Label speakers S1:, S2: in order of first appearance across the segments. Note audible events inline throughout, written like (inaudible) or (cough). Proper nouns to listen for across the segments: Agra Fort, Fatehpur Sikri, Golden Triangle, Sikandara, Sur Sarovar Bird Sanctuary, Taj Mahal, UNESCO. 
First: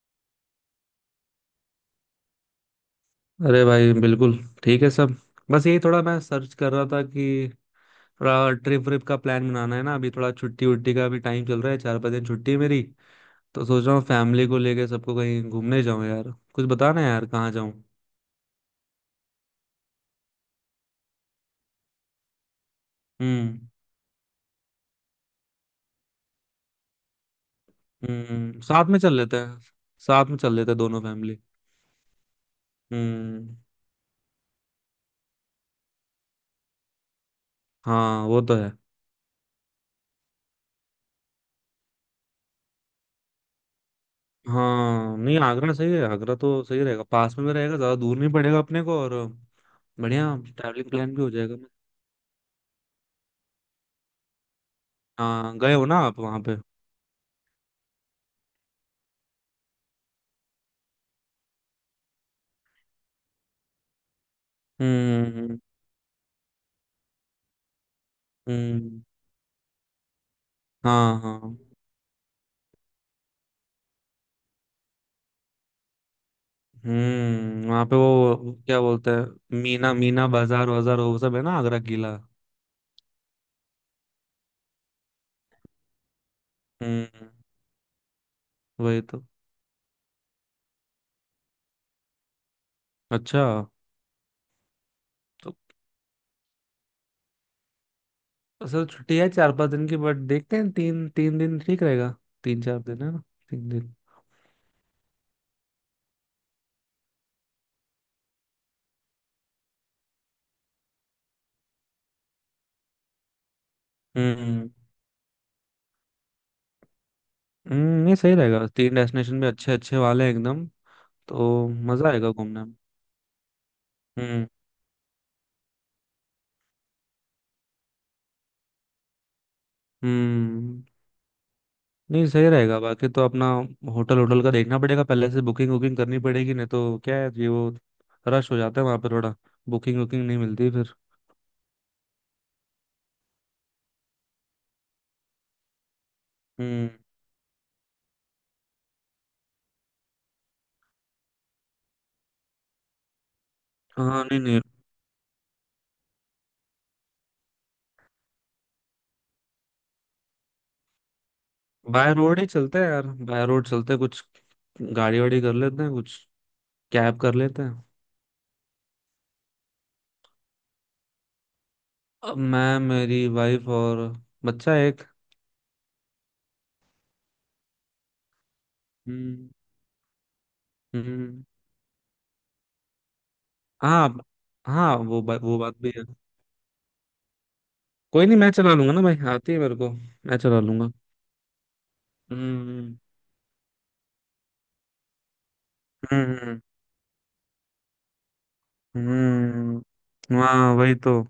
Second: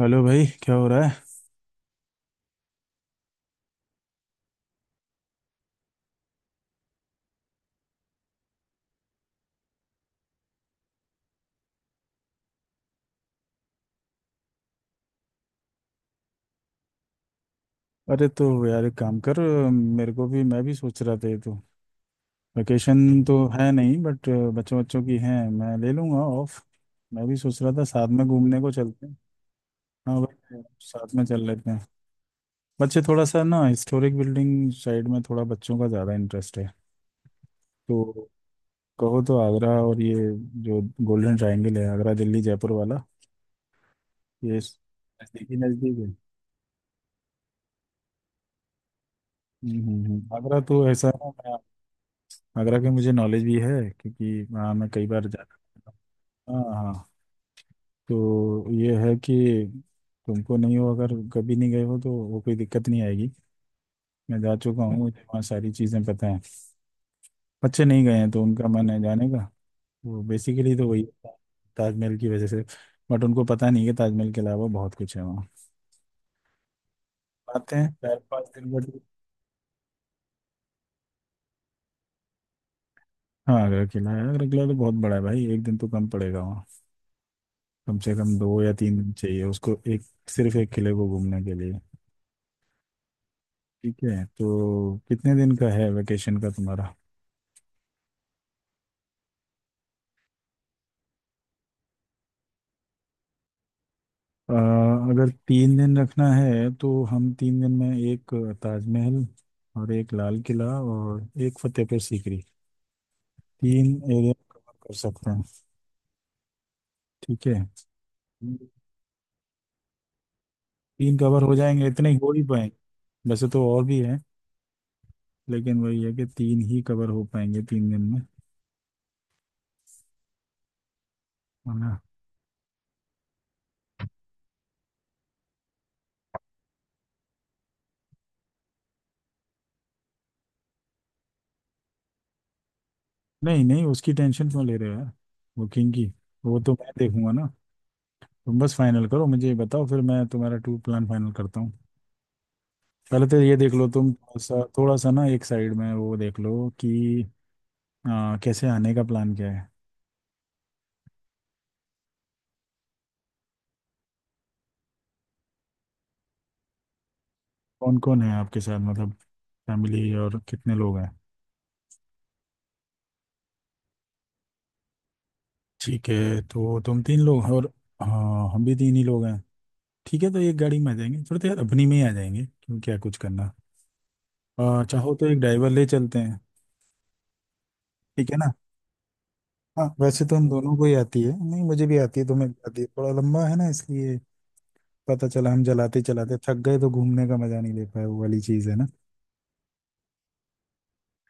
S1: Hello भाई, क्या हो रहा है?
S2: अरे भाई, बिल्कुल ठीक है सब। बस यही थोड़ा मैं सर्च कर रहा था कि थोड़ा ट्रिप व्रिप का प्लान बनाना है ना, अभी थोड़ा छुट्टी उट्टी का भी टाइम चल रहा है। 4-5 दिन छुट्टी है मेरी, तो सोच रहा हूँ फैमिली को लेके सबको कहीं घूमने जाऊँ। यार कुछ बताना यार, कहाँ जाऊँ?
S1: अरे तो यार एक काम कर। मेरे को भी, मैं भी सोच रहा था ये तो वैकेशन तो
S2: हम्म।
S1: है नहीं, बट बच्चों बच्चों की है, मैं ले लूँगा ऑफ। मैं भी सोच रहा था साथ में घूमने
S2: हम्म,
S1: को
S2: साथ में
S1: चलते
S2: चल
S1: हैं।
S2: लेते हैं।
S1: हाँ
S2: साथ में चल
S1: भाई,
S2: लेते हैं दोनों
S1: साथ में
S2: फैमिली।
S1: चल लेते हैं। बच्चे थोड़ा सा
S2: हम्म।
S1: ना हिस्टोरिक बिल्डिंग साइड में, थोड़ा बच्चों का ज़्यादा इंटरेस्ट है।
S2: हाँ,
S1: तो
S2: वो तो है।
S1: कहो तो आगरा, और ये जो गोल्डन ट्रायंगल है, आगरा दिल्ली जयपुर वाला, ये
S2: हाँ, नहीं,
S1: नज़दीक ही
S2: आगरा सही
S1: नज़दीक
S2: है।
S1: है।
S2: आगरा तो सही रहेगा, पास में भी रहेगा, ज़्यादा दूर नहीं पड़ेगा अपने को। और बढ़िया,
S1: आगरा तो
S2: ट्रैवलिंग
S1: ऐसा
S2: प्लान भी हो
S1: है।
S2: जाएगा।
S1: आगरा की मुझे नॉलेज भी है क्योंकि वहाँ मैं कई बार जाता
S2: हाँ, गए हो ना आप वहाँ पे?
S1: हूँ। हाँ हाँ, तो ये है कि तुमको नहीं हो, अगर कभी नहीं गए हो तो वो कोई दिक्कत नहीं आएगी। मैं जा चुका हूँ, मुझे वहाँ
S2: हम्म।
S1: सारी चीज़ें पता हैं। बच्चे नहीं गए हैं तो उनका मन है
S2: हम्म।
S1: जाने का। वो बेसिकली तो वही
S2: हाँ
S1: है,
S2: हाँ।
S1: ताजमहल की वजह से। बट उनको पता नहीं है कि ताजमहल के अलावा बहुत कुछ है वहाँ।
S2: हम्म,
S1: आते
S2: वहाँ
S1: हैं
S2: पे
S1: चार
S2: वो
S1: पाँच
S2: वो
S1: दिन
S2: क्या
S1: बाद।
S2: बोलते हैं, मीना मीना बाजार वाजार वो सब है ना, आगरा किला।
S1: हाँ आगरा किला है, आगरा किला तो बहुत बड़ा है भाई, 1 दिन तो कम पड़ेगा वहाँ।
S2: हम्म,
S1: कम से कम दो या तीन
S2: वही
S1: दिन
S2: तो।
S1: चाहिए उसको, एक सिर्फ एक किले को घूमने के लिए।
S2: अच्छा।
S1: ठीक है, तो कितने
S2: तो
S1: दिन का है वेकेशन का तुम्हारा?
S2: असल छुट्टी है 4-5 दिन की, बट देखते हैं, तीन तीन दिन ठीक रहेगा। 3-4 दिन है ना, 3 दिन।
S1: अ, अगर 3 दिन रखना है तो हम 3 दिन में एक ताजमहल, और एक लाल किला, और एक फतेहपुर सीकरी, 3 एरिया
S2: हम्म।
S1: कवर कर सकते हैं। ठीक है।
S2: हम्म, नहीं सही रहेगा, तीन डेस्टिनेशन भी अच्छे अच्छे वाले हैं एकदम।
S1: तीन कवर हो
S2: तो
S1: जाएंगे,
S2: मजा
S1: इतने ही
S2: आएगा
S1: हो ही
S2: घूमने में।
S1: पाएंगे। वैसे तो और भी है,
S2: हम्म।
S1: लेकिन वही है कि तीन ही कवर हो पाएंगे 3 दिन में,
S2: हम्म,
S1: है ना।
S2: नहीं सही रहेगा। बाकी तो अपना होटल होटल का देखना पड़ेगा, पहले से बुकिंग वुकिंग करनी पड़ेगी, नहीं तो क्या है, ये वो रश हो जाता है वहां पर थोड़ा, बुकिंग वुकिंग नहीं मिलती फिर।
S1: नहीं नहीं, उसकी टेंशन क्यों ले रहे हो यार? बुकिंग की वो तो
S2: हम्म।
S1: मैं देखूंगा ना। तुम बस फाइनल करो, मुझे ये बताओ, फिर मैं तुम्हारा टूर प्लान फाइनल करता हूँ। पहले तो ये देख लो तुम,
S2: हाँ, नहीं नहीं,
S1: थोड़ा सा ना एक साइड में वो देख लो कि कैसे आने का प्लान क्या है?
S2: बाय रोड ही चलते हैं यार, बाय रोड चलते हैं, कुछ गाड़ी वाड़ी कर लेते हैं, कुछ कैब कर लेते हैं।
S1: कौन कौन है आपके साथ, मतलब फैमिली और कितने लोग हैं?
S2: अब मैं, मेरी वाइफ और बच्चा, एक।
S1: ठीक है, तो तुम 3 लोग हैं, और हाँ हम भी 3 ही लोग हैं।
S2: हम्म।
S1: ठीक है, तो एक गाड़ी में आ जाएंगे, थोड़ी
S2: हम्म।
S1: देर अपनी में ही आ जाएंगे, क्यों, क्या कुछ करना?
S2: हाँ हाँ।
S1: चाहो तो एक
S2: वो
S1: ड्राइवर
S2: बात
S1: ले
S2: भी है।
S1: चलते हैं,
S2: कोई
S1: ठीक है
S2: नहीं, मैं
S1: ना।
S2: चला लूंगा ना भाई, आती है मेरे
S1: हाँ
S2: को,
S1: वैसे तो
S2: मैं
S1: हम
S2: चला
S1: दोनों को
S2: लूंगा।
S1: ही आती है, नहीं मुझे भी आती है, तुम्हें भी आती है,
S2: हम्म।
S1: थोड़ा लंबा है ना इसलिए। पता चला हम जलाते चलाते थक
S2: हम्म।
S1: गए तो घूमने का मजा नहीं ले पाए, वो वाली चीज़ है ना।
S2: हम्म, हाँ वही तो।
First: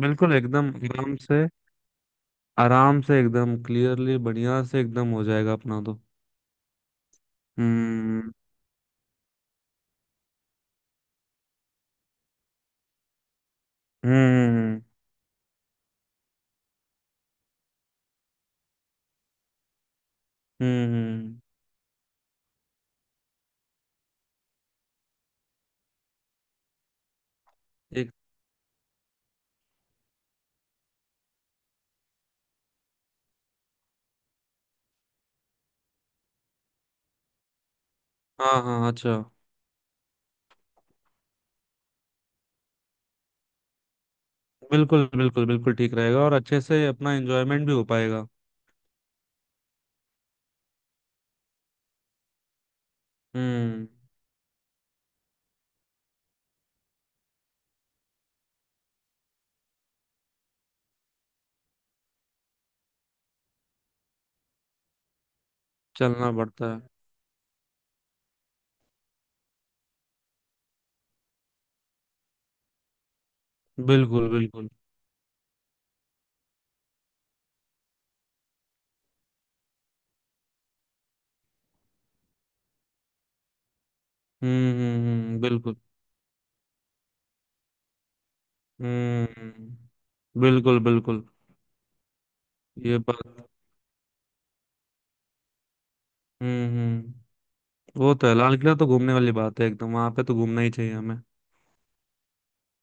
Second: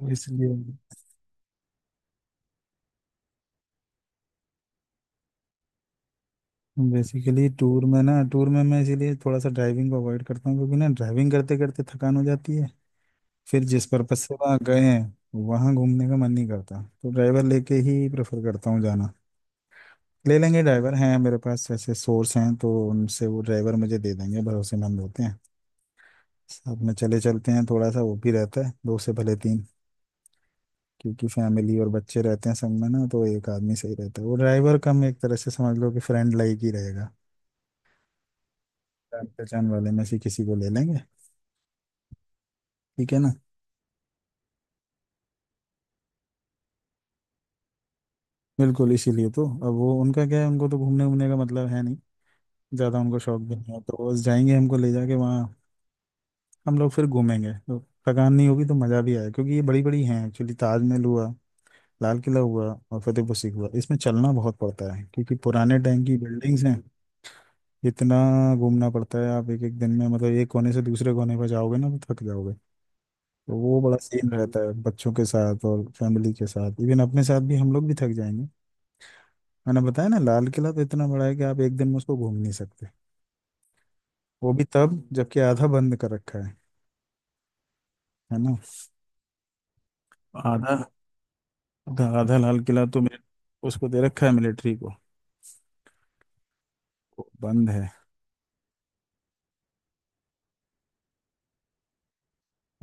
S1: तो
S2: बिल्कुल,
S1: इसलिए
S2: एकदम आराम से। आराम से एकदम क्लियरली बढ़िया से एकदम हो जाएगा अपना तो।
S1: बेसिकली टूर में ना,
S2: हम्म।
S1: टूर में मैं इसीलिए थोड़ा सा ड्राइविंग को अवॉइड करता हूँ, क्योंकि ना ड्राइविंग करते करते थकान हो जाती है। फिर जिस पर्पज से वहाँ गए
S2: हम्म।
S1: हैं, वहाँ घूमने का मन नहीं करता। तो ड्राइवर लेके ही प्रेफर करता हूँ जाना। ले लेंगे ड्राइवर, हैं मेरे
S2: हम्म।
S1: पास ऐसे सोर्स, हैं तो उनसे वो ड्राइवर मुझे दे देंगे, भरोसेमंद होते हैं। साथ में चले चलते हैं, थोड़ा सा
S2: एक,
S1: वो भी रहता है, दो से भले तीन। क्योंकि फैमिली और बच्चे रहते हैं संग में ना, तो एक आदमी सही रहता है। वो ड्राइवर कम, एक तरह से समझ लो कि फ्रेंड लाइक ही रहेगा।
S2: हाँ हाँ, अच्छा।
S1: जान पहचान वाले में से किसी को ले लेंगे, ठीक है ना।
S2: बिल्कुल बिल्कुल बिल्कुल ठीक रहेगा, और अच्छे से अपना एंजॉयमेंट भी हो पाएगा।
S1: बिल्कुल, इसीलिए तो। अब वो उनका क्या है, उनको तो घूमने घूमने का मतलब है नहीं, ज़्यादा उनको शौक भी नहीं है।
S2: हम्म,
S1: तो वो बस जाएंगे हमको ले जाके वहाँ, हम लोग फिर घूमेंगे तो थकान नहीं होगी तो मज़ा भी आएगा। क्योंकि ये बड़ी बड़ी हैं एक्चुअली, ताजमहल हुआ, लाल किला हुआ, और फतेहपुर सीकरी हुआ, इसमें चलना बहुत पड़ता है क्योंकि पुराने टाइम की
S2: चलना
S1: बिल्डिंग्स
S2: पड़ता
S1: हैं।
S2: है।
S1: इतना घूमना पड़ता है, आप एक एक दिन में मतलब एक कोने से दूसरे कोने पर जाओगे ना, तो थक जाओगे। तो वो बड़ा
S2: बिल्कुल
S1: सीन रहता
S2: बिल्कुल।
S1: है बच्चों के साथ और फैमिली के साथ, इवन अपने साथ भी, हम लोग भी थक जाएंगे। मैंने बताया ना, लाल किला तो इतना बड़ा है कि आप एक दिन में उसको घूम नहीं सकते। वो भी तब जबकि आधा
S2: बिल्कुल।
S1: बंद कर रखा है ना।
S2: हम्म, बिल्कुल
S1: आधा,
S2: बिल्कुल।
S1: आधा लाल किला
S2: ये
S1: तो
S2: बात।
S1: उसको दे रखा है मिलिट्री को, वो
S2: हम्म,
S1: बंद है।
S2: वो तो है। लाल किला तो घूमने वाली बात है, एकदम वहां पे तो घूमना ही चाहिए हमें।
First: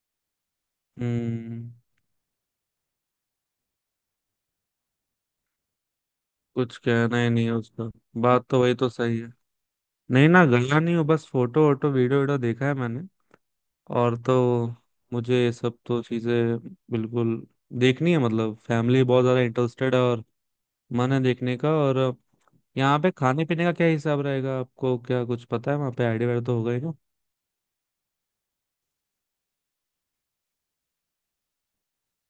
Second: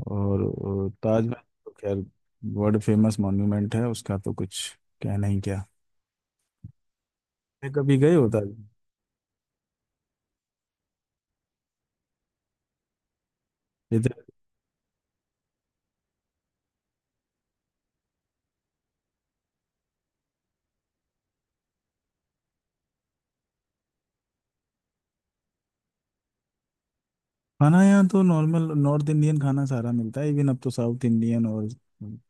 S1: और ताजमहल तो
S2: हम्म,
S1: खैर वर्ल्ड फेमस मॉन्यूमेंट है, उसका तो कुछ कहना ही क्या।
S2: कुछ कहना ही नहीं है
S1: मैं
S2: उसका।
S1: कभी गए हो
S2: बात तो
S1: ताजमहल?
S2: वही तो सही है। नहीं, ना गया नहीं हूँ, बस फोटो वोटो वीडियो वीडियो देखा है मैंने,
S1: इधर
S2: और तो मुझे ये सब तो चीजें, बिल्कुल देखनी है। मतलब फैमिली बहुत ज्यादा इंटरेस्टेड है, और मन है देखने का। और यहाँ पे खाने पीने का क्या हिसाब रहेगा, आपको क्या कुछ पता है? वहाँ पे आइडिया वाइडिया तो होगा ही ना।
S1: खाना, यहाँ तो नॉर्मल नॉर्थ इंडियन खाना सारा मिलता है, इवन अब तो साउथ इंडियन और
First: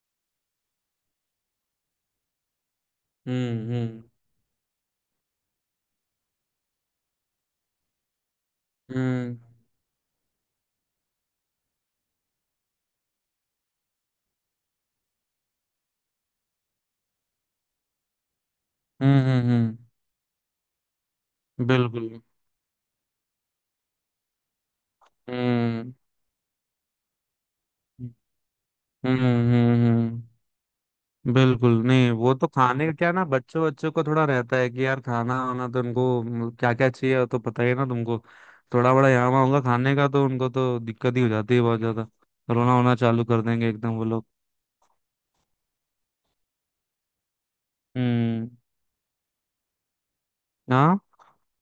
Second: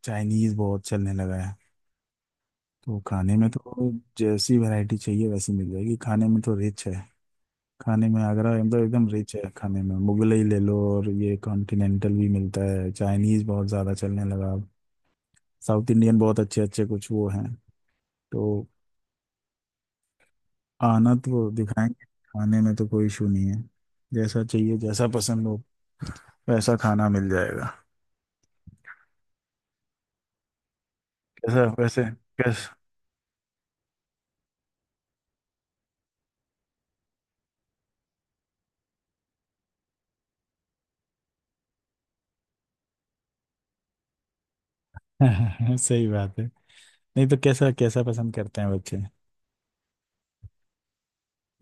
S1: चाइनीज बहुत चलने लगा है। तो खाने में
S2: हम्म।
S1: तो
S2: हम्म।
S1: जैसी वैरायटी चाहिए वैसी मिल जाएगी, खाने में तो रिच है। खाने में आगरा मतलब एकदम रिच
S2: हम्म
S1: है, खाने में मुगलई ले लो, और ये कॉन्टिनेंटल भी मिलता है, चाइनीज बहुत ज़्यादा चलने लगा, साउथ इंडियन बहुत अच्छे अच्छे कुछ वो हैं। तो
S2: हम्म हम्म हम्म,
S1: आना तो दिखाएंगे,
S2: बिल्कुल।
S1: खाने में तो कोई इशू नहीं है। जैसा चाहिए, जैसा पसंद हो,
S2: हम्म
S1: वैसा खाना मिल जाएगा।
S2: हम्म। हम्म,
S1: कैसा
S2: बिल्कुल।
S1: वैसे,
S2: नहीं, वो तो
S1: कैसा?
S2: खाने का क्या ना, बच्चों बच्चों को थोड़ा रहता है कि यार, खाना वाना तो उनको क्या क्या चाहिए, वो तो पता ही है ना तुमको। थोड़ा बड़ा यहाँ वहाँ होगा खाने का तो उनको तो दिक्कत ही हो जाती है बहुत ज्यादा, रोना वोना चालू कर देंगे एकदम वो लोग।
S1: (laughs) सही बात है। नहीं तो कैसा कैसा पसंद
S2: हम्म।
S1: करते हैं बच्चे?
S2: हाँ।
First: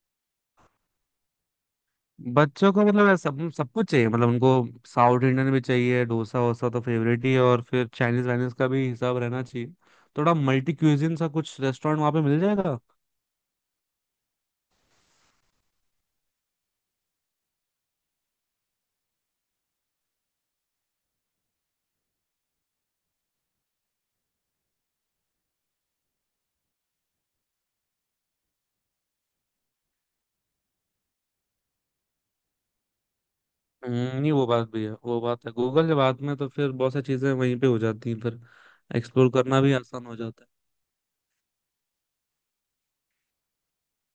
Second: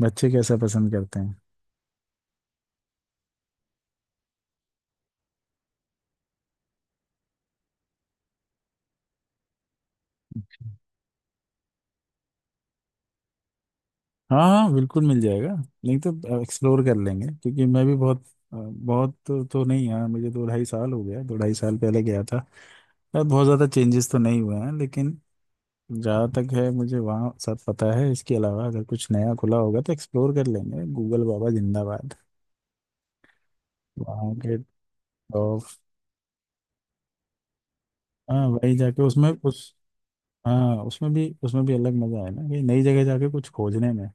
S1: बच्चे कैसा पसंद करते हैं?
S2: बच्चों को मतलब ऐसा-, सब सब कुछ चाहिए, मतलब उनको साउथ इंडियन भी चाहिए, डोसा वोसा तो फेवरेट ही है, और फिर चाइनीज वाइनीज का भी हिसाब रहना चाहिए। थोड़ा मल्टी क्यूजिन सा कुछ रेस्टोरेंट वहाँ पे मिल जाएगा।
S1: हाँ हाँ, बिल्कुल मिल जाएगा। नहीं तो एक्सप्लोर कर लेंगे, क्योंकि मैं भी बहुत बहुत तो नहीं, यार मुझे 2 ढाई साल हो गया, 2 ढाई साल पहले गया था। यार बहुत ज़्यादा चेंजेस तो नहीं हुए हैं लेकिन, जहाँ तक है मुझे वहाँ सब पता है। इसके अलावा अगर कुछ नया खुला होगा तो एक्सप्लोर कर लेंगे, गूगल बाबा जिंदाबाद।
S2: नहीं
S1: वहाँ
S2: वो
S1: के
S2: बात भी है, वो बात है,
S1: टॉप,
S2: गूगल के बाद में तो फिर बहुत सारी चीजें वहीं पे हो जाती हैं फिर।
S1: हाँ वही जाके उसमें
S2: एक्सप्लोर करना
S1: उस,
S2: भी आसान हो जाता है।
S1: हाँ उसमें भी, उसमें भी अलग मज़ा है ना कि नई जगह जाके कुछ खोजने में।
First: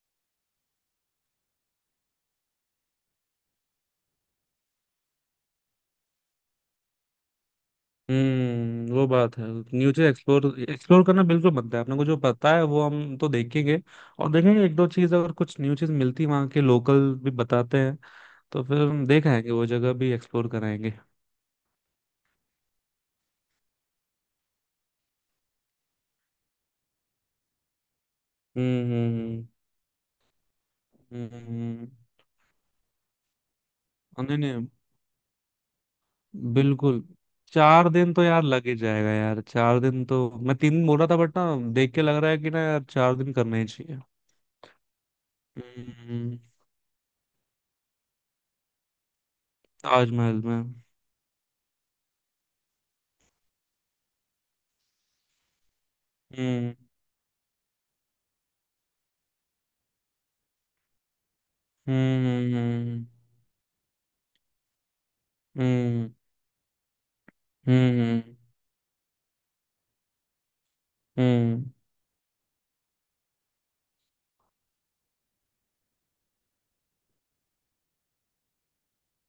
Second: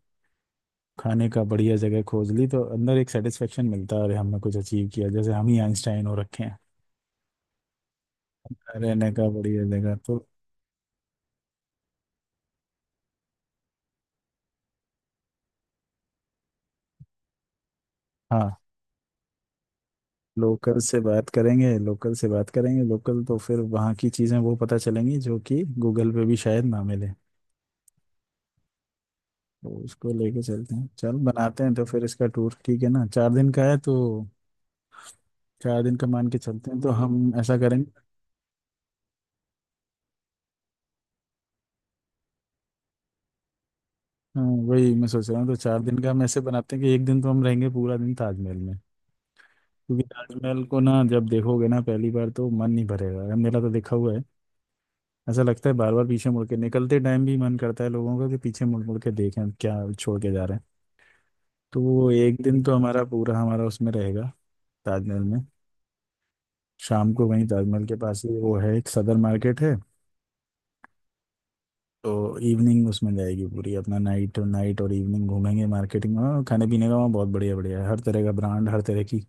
S1: खाने का बढ़िया जगह खोज ली तो अंदर एक सेटिस्फेक्शन मिलता है, अरे हमने कुछ अचीव किया जैसे, हम ही आइंस्टाइन हो रखे हैं।
S2: हम्म,
S1: अरे
S2: वो
S1: नगा
S2: बात है।
S1: बढ़िया
S2: न्यू
S1: जगह
S2: चीज
S1: तो,
S2: एक्सप्लोर एक्सप्लोर करना बिल्कुल बनता है अपने को। जो पता है वो हम तो देखेंगे, और देखेंगे एक दो चीज, अगर कुछ न्यू चीज मिलती, वहाँ के लोकल भी बताते हैं,
S1: हाँ।
S2: तो फिर हम देख आएंगे, वो जगह भी एक्सप्लोर
S1: लोकल
S2: कराएंगे।
S1: से बात करेंगे, लोकल से बात करेंगे, लोकल तो फिर वहाँ की चीज़ें वो पता चलेंगी जो कि गूगल पे भी शायद ना मिले।
S2: हम्म हम्म
S1: तो उसको लेके चलते हैं, चल
S2: हम्म हम्म,
S1: बनाते हैं तो
S2: हम्म।
S1: फिर इसका टूर, ठीक है ना, चार दिन का है तो
S2: नहीं नहीं,
S1: 4 दिन का मान के चलते हैं, तो
S2: बिल्कुल।
S1: हम ऐसा
S2: चार
S1: करेंगे।
S2: दिन तो यार लग ही जाएगा यार, 4 दिन तो मैं 3 दिन बोल रहा था, बट ना देख के लग रहा है कि ना यार, 4 दिन करने ही चाहिए।
S1: हाँ, वही मैं सोच रहा हूँ, तो चार दिन का हम
S2: हम्म,
S1: ऐसे बनाते हैं कि एक दिन तो हम रहेंगे पूरा दिन ताजमहल में। क्योंकि
S2: ताजमहल
S1: ताजमहल
S2: में।
S1: को ना जब देखोगे ना पहली बार, तो मन नहीं भरेगा, मेरा तो देखा हुआ है। ऐसा लगता है बार बार पीछे मुड़ के,
S2: हम्म
S1: निकलते टाइम भी मन करता है लोगों का कि पीछे मुड़ मुड़ के देखें हम, क्या छोड़ के जा रहे हैं। तो वो एक दिन तो हमारा
S2: हम्म।
S1: पूरा, हमारा उसमें रहेगा, ताजमहल में।
S2: हम्म।
S1: शाम को वहीं ताजमहल के पास
S2: हम्म
S1: ही वो है, एक सदर मार्केट है,
S2: हम्म,
S1: तो इवनिंग उसमें जाएगी पूरी अपना। नाइट नाइट और इवनिंग घूमेंगे, मार्केटिंग में, खाने पीने का वहाँ बहुत बढ़िया बढ़िया है, हर तरह का ब्रांड, हर तरह की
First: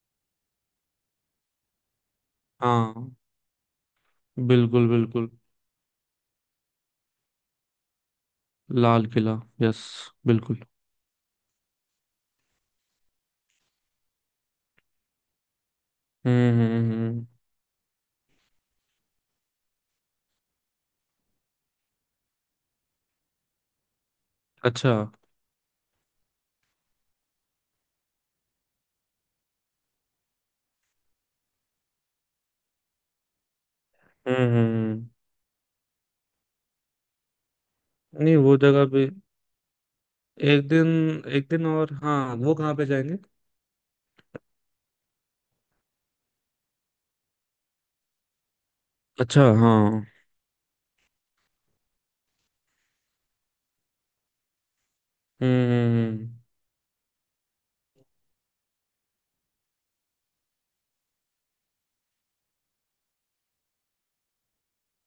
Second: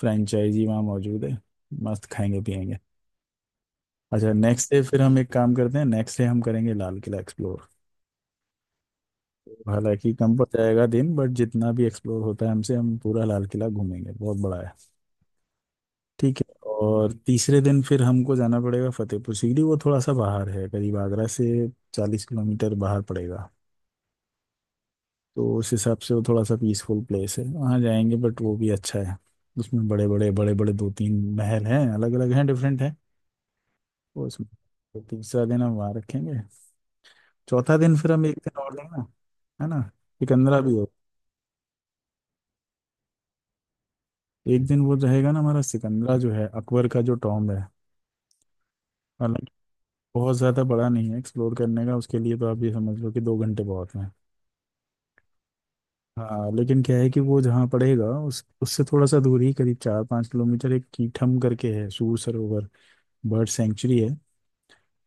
S1: फ्रेंचाइजी वहाँ मौजूद है। मस्त खाएंगे पियेंगे।
S2: हाँ
S1: अच्छा, नेक्स्ट डे
S2: बिल्कुल
S1: फिर हम
S2: बिल्कुल।
S1: एक काम करते हैं, नेक्स्ट डे हम करेंगे लाल किला एक्सप्लोर।
S2: लाल किला, यस।
S1: हालांकि कम पड़
S2: बिल्कुल।
S1: जाएगा दिन, बट जितना भी एक्सप्लोर होता है हमसे, हम पूरा लाल किला घूमेंगे, बहुत बड़ा है। ठीक
S2: हम्म
S1: है,
S2: हम्म
S1: और
S2: हम्म,
S1: तीसरे दिन फिर हमको जाना पड़ेगा फतेहपुर सीकरी, वो थोड़ा सा बाहर है करीब आगरा से, 40 किलोमीटर बाहर पड़ेगा।
S2: अच्छा। हम्म।
S1: तो उस हिसाब से वो थोड़ा सा पीसफुल प्लेस है, वहाँ जाएंगे, बट वो भी अच्छा है। उसमें बड़े बड़े दो तीन महल हैं, अलग अलग हैं, डिफरेंट हैं वो
S2: हम्म,
S1: उसमें। तो
S2: हम्म।
S1: तीसरा दिन हम वहाँ रखेंगे। चौथा दिन फिर हम
S2: नहीं,
S1: एक
S2: वो
S1: दिन और
S2: जगह
S1: लेंगे,
S2: पे
S1: है ना, सिकंदरा
S2: एक
S1: भी
S2: दिन,
S1: हो।
S2: एक दिन और, हाँ वो कहाँ पे जाएंगे?
S1: एक दिन वो रहेगा ना हमारा सिकंदरा, जो है अकबर का जो टॉम्ब है।
S2: अच्छा
S1: हालांकि
S2: हाँ हम्म।
S1: बहुत ज़्यादा बड़ा नहीं है एक्सप्लोर करने का, उसके लिए तो आप ये समझ लो कि 2 घंटे बहुत हैं।
S2: हम्म, हम्म,
S1: हाँ लेकिन क्या है कि वो जहाँ पड़ेगा उस, उससे थोड़ा सा दूर ही, करीब 4 पाँच किलोमीटर, एक कीठम करके है, सूर सरोवर, बर्ड सेंचुरी है।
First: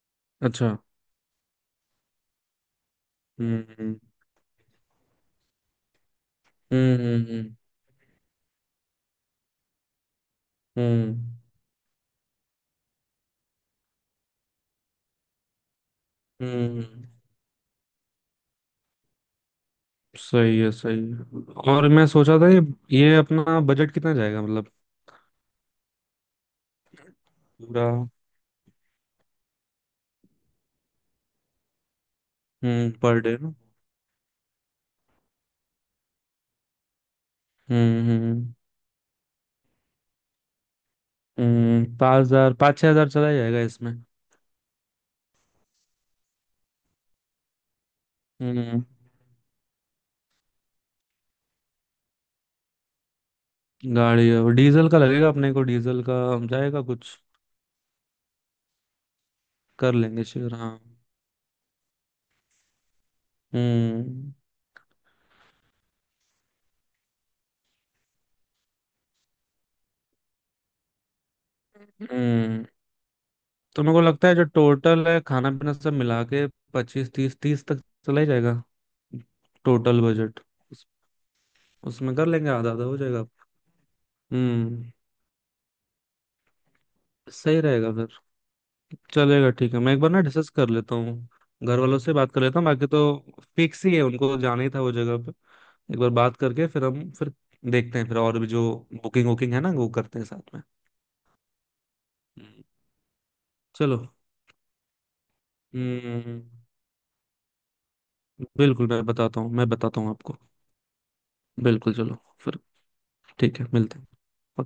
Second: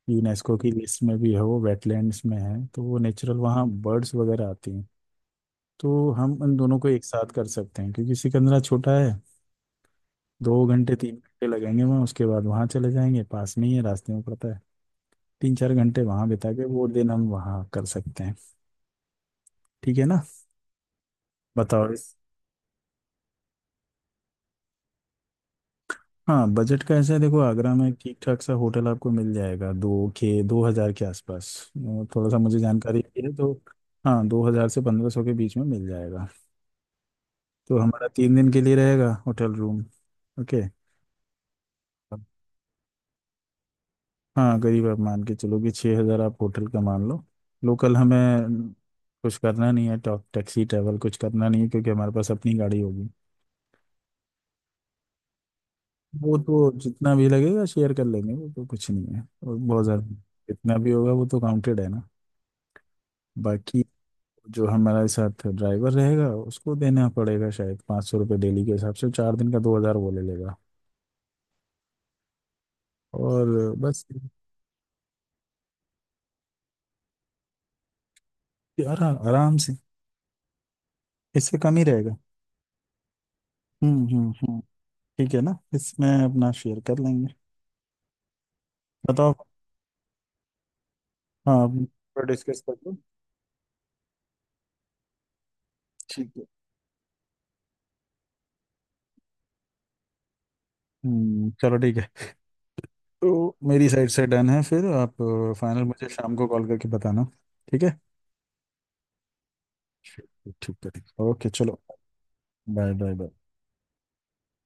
S1: यूनेस्को की
S2: अच्छा
S1: लिस्ट में भी है, वो वेटलैंड्स में है, तो वो नेचुरल
S2: हम्म।
S1: वहाँ बर्ड्स वगैरह आती हैं। तो हम उन दोनों को
S2: हम्म
S1: एक साथ
S2: हम्म
S1: कर सकते हैं, क्योंकि सिकंदरा छोटा है, दो घंटे तीन
S2: हम्म,
S1: घंटे लगेंगे वहाँ। उसके बाद वहाँ चले जाएंगे, पास में ही है, रास्ते में पड़ता है। 3 चार घंटे वहां बिता के वो
S2: हम्म।
S1: दिन हम वहां कर सकते हैं, ठीक है ना।
S2: सही है सही है, और
S1: बताओ
S2: मैं
S1: इस,
S2: सोचा था ये अपना बजट कितना जाएगा, मतलब
S1: हाँ बजट का ऐसा है, देखो आगरा
S2: पूरा?
S1: में ठीक ठाक सा होटल आपको मिल जाएगा दो के, 2 हजार के आसपास। थोड़ा सा मुझे
S2: हम्म,
S1: जानकारी
S2: पर
S1: भी है
S2: डे
S1: तो।
S2: ना।
S1: हाँ 2,000 से 1,500 के बीच में मिल जाएगा। तो हमारा
S2: हम्म
S1: 3 दिन
S2: हम्म
S1: के लिए रहेगा होटल रूम। ओके।
S2: 5,000 5-6 हज़ार चला जाएगा इसमें।
S1: हाँ करीब आप मान के चलो कि 6 हज़ार आप होटल का मान लो। लोकल हमें
S2: हम्म,
S1: कुछ करना नहीं है, टॉक टैक्सी ट्रैवल कुछ करना नहीं है, क्योंकि हमारे पास अपनी गाड़ी होगी।
S2: गाड़ी है, और डीजल का लगेगा अपने को, डीजल का
S1: वो
S2: हम
S1: तो
S2: जाएगा
S1: जितना
S2: कुछ?
S1: भी लगेगा शेयर कर लेंगे, वो तो कुछ नहीं है। और बहुत
S2: कर
S1: ज़्यादा,
S2: लेंगे शेयर, हाँ।
S1: जितना भी होगा वो तो काउंटेड है ना। बाकी
S2: हम्म
S1: जो हमारे साथ ड्राइवर रहेगा उसको देना पड़ेगा, शायद ₹500 डेली के हिसाब से, 4 दिन का 2 हज़ार वो ले लेगा।
S2: हम्म,
S1: और
S2: तो मेरे को
S1: बस।
S2: लगता है जो टोटल है, खाना पीना सब मिला के, 25-30 तीस तक चला ही जाएगा।
S1: यार आराम से,
S2: टोटल बजट
S1: इससे कम ही
S2: उसमें
S1: रहेगा।
S2: कर लेंगे, आधा आधा हो जाएगा।
S1: हम्म,
S2: हम्म,
S1: ठीक है ना, इसमें अपना शेयर कर लेंगे।
S2: सही रहेगा फिर।
S1: बताओ।
S2: चलेगा, ठीक है, मैं एक बार ना डिस्कस कर लेता हूँ, घर वालों से
S1: हाँ
S2: बात कर लेता
S1: डिस्कस
S2: हूँ।
S1: कर
S2: बाकी
S1: लो।
S2: तो फिक्स ही है, उनको जाना ही था वो जगह पे। एक बार
S1: ठीक
S2: बात
S1: है,
S2: करके फिर हम फिर देखते हैं, फिर और भी जो बुकिंग वुकिंग है ना वो करते हैं साथ में।
S1: चलो ठीक है।
S2: हम्म,
S1: तो मेरी साइड
S2: चलो।
S1: से डन है, फिर आप फाइनल मुझे शाम
S2: हम्म,
S1: को कॉल करके बताना, ठीक है।
S2: बिल्कुल, मैं बताता हूँ आपको।
S1: ठीक ठीक है ठीक, ओके चलो।
S2: बिल्कुल, चलो फिर।
S1: Bye bye bye.
S2: ठीक है, मिलते हैं।